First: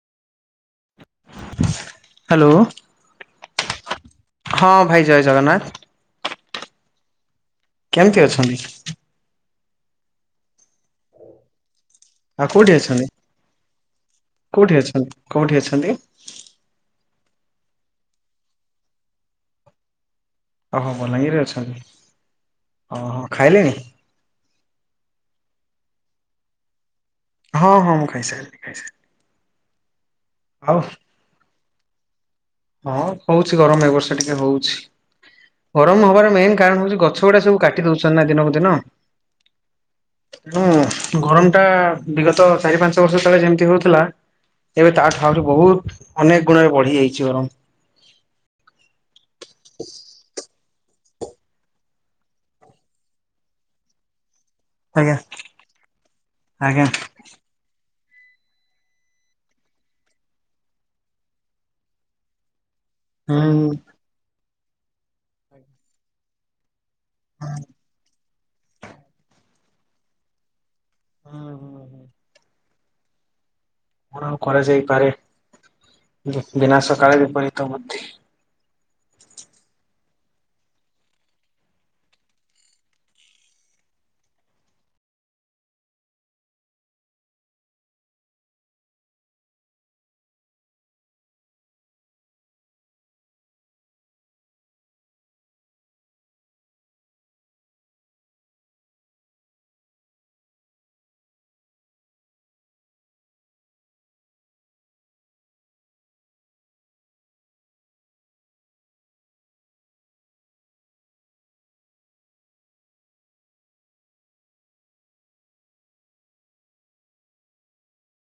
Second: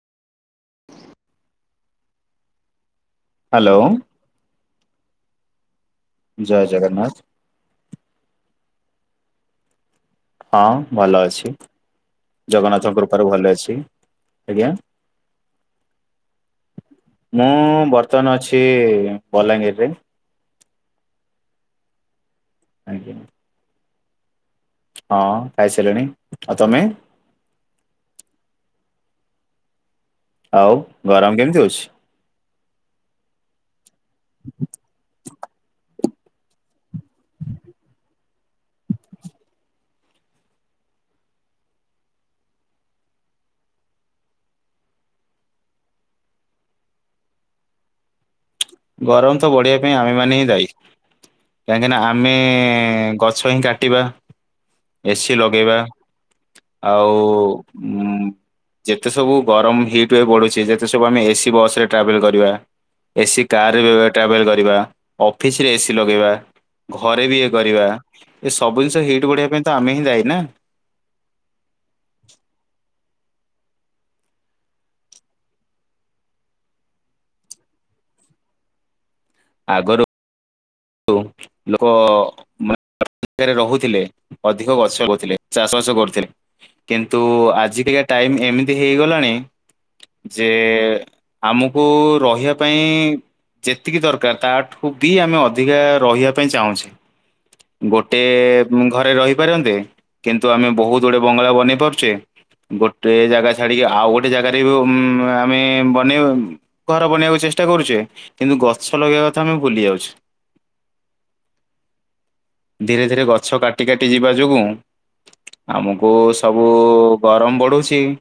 Hello. Hello. ହଁ ଭାଇ ଜୟ ଜଗନ୍ନାଥ। ଜୟ ଜଗନ୍ନାଥ। କେମତି ଅଛନ୍ତି? ହଁ ଭଲ ଅଛି। ଆଉ କୋଉଠି ଜଗନ୍ନାଥଙ୍କ ଅଛନ୍ତି? କୃପାରୁ ଭଲ ଅଛି। ଆଜ୍ଞା। କୋଉଠି ଅଛନ୍ତି କୋଉଠି ଅଛନ୍ତି ମୁଁ ବର୍ତ୍ତମାନ ଅଛି ବଲାଙ୍ଗୀରରେ। ଓହୋ ବଲାଙ୍ଗୀରେ ଅଛନ୍ତି। ଆଜ୍ଞା ଓହୋ ଖାଇଲେଣି? ହଁ ଖାଇସାରିଲିଣି। ଆଉ ତମେ? ହଁ ହଁ ମୁଁ ଖାଇସାରିଲି ଖାଇସାରିଲି। ଆଉ ଗରମ କେମିତି ହଉଛି? ହଁ ହଉଛି ଗରମ ଏ ବର୍ଷ ଟିକେ ହଉଛି। ଗରମ ହବାର ମେନ୍ କାରଣ ହଉଛି ଗ ଛ ଗୁଡା ସବୁ କାଟି ଦଉଛନ୍ତି ନା ଦିନକୁ ଦିନ। ତେଣୁ ଗରମ ଟା ବିଗତ ଚାରି ପାଞ୍ଚ ବର୍ଷ ତଳେ ଯେମିତି ହଉଥିଲା। ଏବେ ତାଠୁ ଆଉରି ବହୁତ ଅନେକ ଗୁଣରେ ବଢି ଯାଇଛି ଗରମ। ଗରମ ବଢିବା ପାଇଁ ଆମେମାନେ ହିଁ ଦାୟୀ। କାହିଁକିନା ଆମେ ଗଛ ହିଁ କାଟିବା। ଆଜ୍ଞା ଏସି ଲଗେଇବା ଆଜ୍ଞା ଆଉ ଉ ଯେତେ ସବୁ ଗରମ ହିଟ୍ ୱେବ ବଢୁଛି ଯେତେ ସବୁ ଆମେ ଏସି ବସ୍ ରେ ଟ୍ରାଭେଲ କରିବା ଏସି ହୁଁ। କାରରେ ଟ୍ରାଭେଲ କରିବା। ଅଫିସରେ ଏସିି ଲଗେଇବା। ଘରେ ବି ଇଏ କରିବା। ଏ ସବୁ ଜିନିଷ ହିଟ୍ ବଢିବା ପାଇଁ ତ ଆମେ ହିଁ ଦାୟୀ ନା? ହୁଁ ହୁଁ ହୁଁ। କଣ ଆଉ କରାଯାଇପାରେ ବି-ବିନାଶ କାଳେ ବିପରୀତ ବୁଦ୍ଧି। ଆଗରୁ [unintelligible] [unintelligible] ଭିତରେ ରହୁଥିଲେ ଅଧିକ ଗଛ ଲଗଉଥିଲେ ଚାଷବାସ କରୁଥିଲେ। କିନ୍ତୁ ଆଜି କାଲିଆ ଟାଇମ ଏମିତି ହେଇଗଲାଣି। ଯେ ଆମକୁ ରହିବା ପାଇଁ ଯେତିକି ଦରକାର ତାଠୁ ବି ଆମେ ଅଧିକା ରହିବା ପାଇଁ ଚାହୁଁଛେ। ଗୋଟେ ଘରେ ରହିପାରନ୍ତେ। କିନ୍ତୁ ଆମେ ବହୁତ ଗୁଡେ ବଙ୍ଗଳା ବନେଇ ପାରୁଛେ। ଗୋଟେ ଜାଗା ଛାଡ଼ିକି ଆଉ ଗୋଟେ ଜାଗାରେ ବି ଆମେ ବନେଇ ଘର ବନେଇବାକୁ ଚେଷ୍ଟା କରୁଛେ କିନ୍ତୁ ଗଛ ଲଗେଇବା କଥା ଆମେ ଭୁଲି ଯାଉଛେ। ଧୀରେ ଧୀରେ ଗଛ କାଟି କାଟି ଯିବା ଯୋଗୁଁ ଆମକୁ ସବୁ ଗରମ ବଢୁଛି।